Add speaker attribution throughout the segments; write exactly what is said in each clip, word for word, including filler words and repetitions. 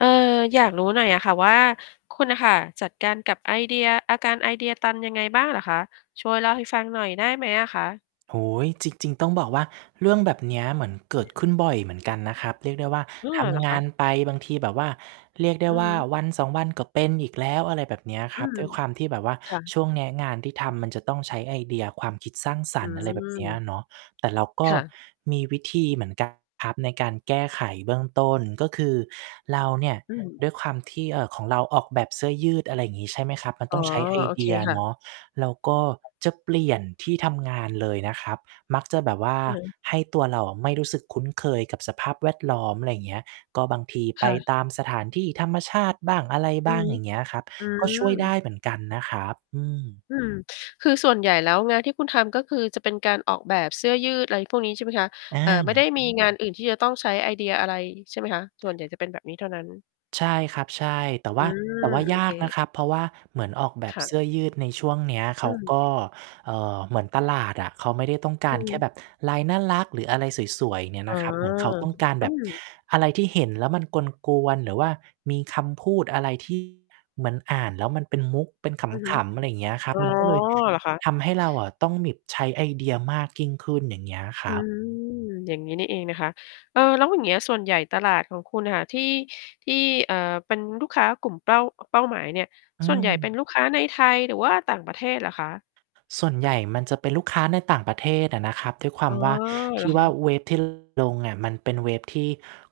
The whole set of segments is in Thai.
Speaker 1: เออ อยากรู้หน่อยอะค่ะว่า คุณน่ะค่ะจัดการกับไอเดีย อาการไอเดียตันยังไงบ้างเหรอคะ? ช่วยเล่าให้ฟังหน่อยได้ไหมอะคะ?
Speaker 2: โอ้โฮ จริง ๆ ต้องบอกว่า เรื่องแบบเนี้ยเหมือนเกิดขึ้นบ่อยเหมือนกันนะครับ เรียกได้ว่า
Speaker 1: อ้อ
Speaker 2: ท
Speaker 1: เหรอ
Speaker 2: ำง
Speaker 1: ค
Speaker 2: า
Speaker 1: ะ?
Speaker 2: นไป บางทีแบบว่า เรียกได้
Speaker 1: อือ
Speaker 2: ว่
Speaker 1: ฮ
Speaker 2: า
Speaker 1: ึ
Speaker 2: วันสอง วันก็เป็นอีกแล้ว อะไรแบบเนี้ย
Speaker 1: อ
Speaker 2: ค
Speaker 1: ื
Speaker 2: รับ
Speaker 1: ม
Speaker 2: ด้วยความที่แบบว่า
Speaker 1: ค่ะ
Speaker 2: ช่วงเนี้ยงานที่ทำมันจะต้องใช้ไอเดียความคิดสร้างส
Speaker 1: อื
Speaker 2: รรค์ อะไรแบบเนี้ย
Speaker 1: ม
Speaker 2: อะเนาะ แต่เราก
Speaker 1: ค
Speaker 2: ็
Speaker 1: ่ะ
Speaker 2: มีวิธีเหมือน กัน ครับ ในการแก้ไขเบื้องต้น ก็คือ เราเนี่ย
Speaker 1: อืม
Speaker 2: ด้วยความที่ เอ่อ ของเราออกแบบเสื้อยืด อะไรอย่างงี้ ใช่ไหมครับ มัน
Speaker 1: อ๋
Speaker 2: ต
Speaker 1: อ
Speaker 2: ้องใช้ไอ
Speaker 1: โอ
Speaker 2: เ
Speaker 1: เ
Speaker 2: ด
Speaker 1: ค
Speaker 2: ีย
Speaker 1: ค่
Speaker 2: เน
Speaker 1: ะ
Speaker 2: าะ เราก็จะเปลี่ยนที่ทำงานเลยนะครับ มักจะแบบว่า
Speaker 1: อือฮึ
Speaker 2: ให้ตัวเราอะไม่รู้สึกคุ้นเคยกับสภาพแวดล้อม ไรอย่างเงี้ย ก็บางที
Speaker 1: ค
Speaker 2: ไป
Speaker 1: ่ะ
Speaker 2: ตามสถานที่ธรรมชาติบ้าง อะไร
Speaker 1: อ
Speaker 2: บ
Speaker 1: ือ
Speaker 2: ้าง
Speaker 1: ฮึ
Speaker 2: อย่างเงี้ยครับ
Speaker 1: อื
Speaker 2: ก็ช่วยได้เหม
Speaker 1: อ
Speaker 2: ือนกันนะครับ อืม
Speaker 1: อืม คือส่วนใหญ่แล้ว งานที่คุณทำ ก็คือ จะเป็นการออกแบบเสื้อยืด อะไรพวกนี้ใช่ไหมคะ?
Speaker 2: อ
Speaker 1: เอ่อ ไม่ได้
Speaker 2: า
Speaker 1: มีงานอื่นที่จะต้องใช้ไอเดียอะไรใช่ไหมคะ? ส่วนใหญ่จะเป็นแบบนี้เท่านั้น
Speaker 2: ใช่ครับ ใช่ แต่
Speaker 1: อ
Speaker 2: ว
Speaker 1: ื
Speaker 2: ่า แ
Speaker 1: ม
Speaker 2: ต่ว่า
Speaker 1: โอ
Speaker 2: ย
Speaker 1: เค
Speaker 2: ากนะครับ เพราะว่าเหมือนออกแบ
Speaker 1: ค
Speaker 2: บ
Speaker 1: ่
Speaker 2: เ
Speaker 1: ะ
Speaker 2: สื้อยืดในช่วงเนี้ย เ
Speaker 1: อ
Speaker 2: ข
Speaker 1: ื
Speaker 2: าก
Speaker 1: ม
Speaker 2: ็ เอ่อ เหมือนตลาดอะ เขาไม่ได้ต้องก
Speaker 1: อ
Speaker 2: าร
Speaker 1: ื
Speaker 2: แค่
Speaker 1: ม
Speaker 2: แบบลายน่ารัก หรืออะไรสวย ๆ เนี่ย
Speaker 1: อ
Speaker 2: น
Speaker 1: ๋อ
Speaker 2: ะครับ เหมือนเขาต้องการ
Speaker 1: อ
Speaker 2: แ
Speaker 1: ื
Speaker 2: บบ
Speaker 1: ม
Speaker 2: อะไรที่เห็นแล้วมันกวน ๆ หรือว่ามีคำพูดอะไร ที่ เหมือนอ่านแล้วมันเป็นมุก เป็น
Speaker 1: อือฮ
Speaker 2: ข
Speaker 1: ึ
Speaker 2: ำ ๆ อะไรอย่างเงี้ยครั
Speaker 1: อ
Speaker 2: บ
Speaker 1: ๋อ
Speaker 2: มันก็เลย
Speaker 1: เหรอคะ?
Speaker 2: ทำให้เราอะต้องหมิบ ใช้ไอเดียมากยิ่งขึ้น อย่างเงี้ยค
Speaker 1: อ
Speaker 2: ร
Speaker 1: ื
Speaker 2: ับ
Speaker 1: ม อย่างนี้นี่เองนะคะ เอ่อ แล้วอย่างเงี้ย ส่วนใหญ่ตลาดของคุณอะค่ะ ที่ ที่ เอ่อ เป็นลูกค้ากลุ่มเป้า อ เป้าหมายเนี่ย
Speaker 2: อื
Speaker 1: ส่วนใหญ่เป็
Speaker 2: ม
Speaker 1: นลูกค้าในไทย หรือว่าต่างประเทศเหรอคะ?
Speaker 2: ส่วนใหญ่มันจะเป็นลูกค้าในต่างประเทศอะนะครับ ด้วยควา
Speaker 1: อ๋อ
Speaker 2: มว่า
Speaker 1: เ
Speaker 2: ท
Speaker 1: หร
Speaker 2: ี
Speaker 1: อ
Speaker 2: ่
Speaker 1: ค
Speaker 2: ว่า
Speaker 1: ะ?
Speaker 2: เว็บ ที่ ลงอะมันเป็นเว็บที่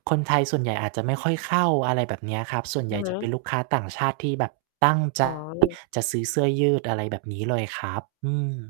Speaker 2: คนไทยส่วนใหญ่อาจจะไม่ค่อยเข้า อะไรแบบเนี้ยครับ ส่วนใ
Speaker 1: อ
Speaker 2: ห
Speaker 1: ื
Speaker 2: ญ่
Speaker 1: อฮ
Speaker 2: จะเป็
Speaker 1: ึ
Speaker 2: นลูกค้าต่างชาติที่แบบตั้ง ใจ
Speaker 1: อ๋อ
Speaker 2: จะซื้อเสื้อยืด อะไรแบบนี้เลยครับ อืม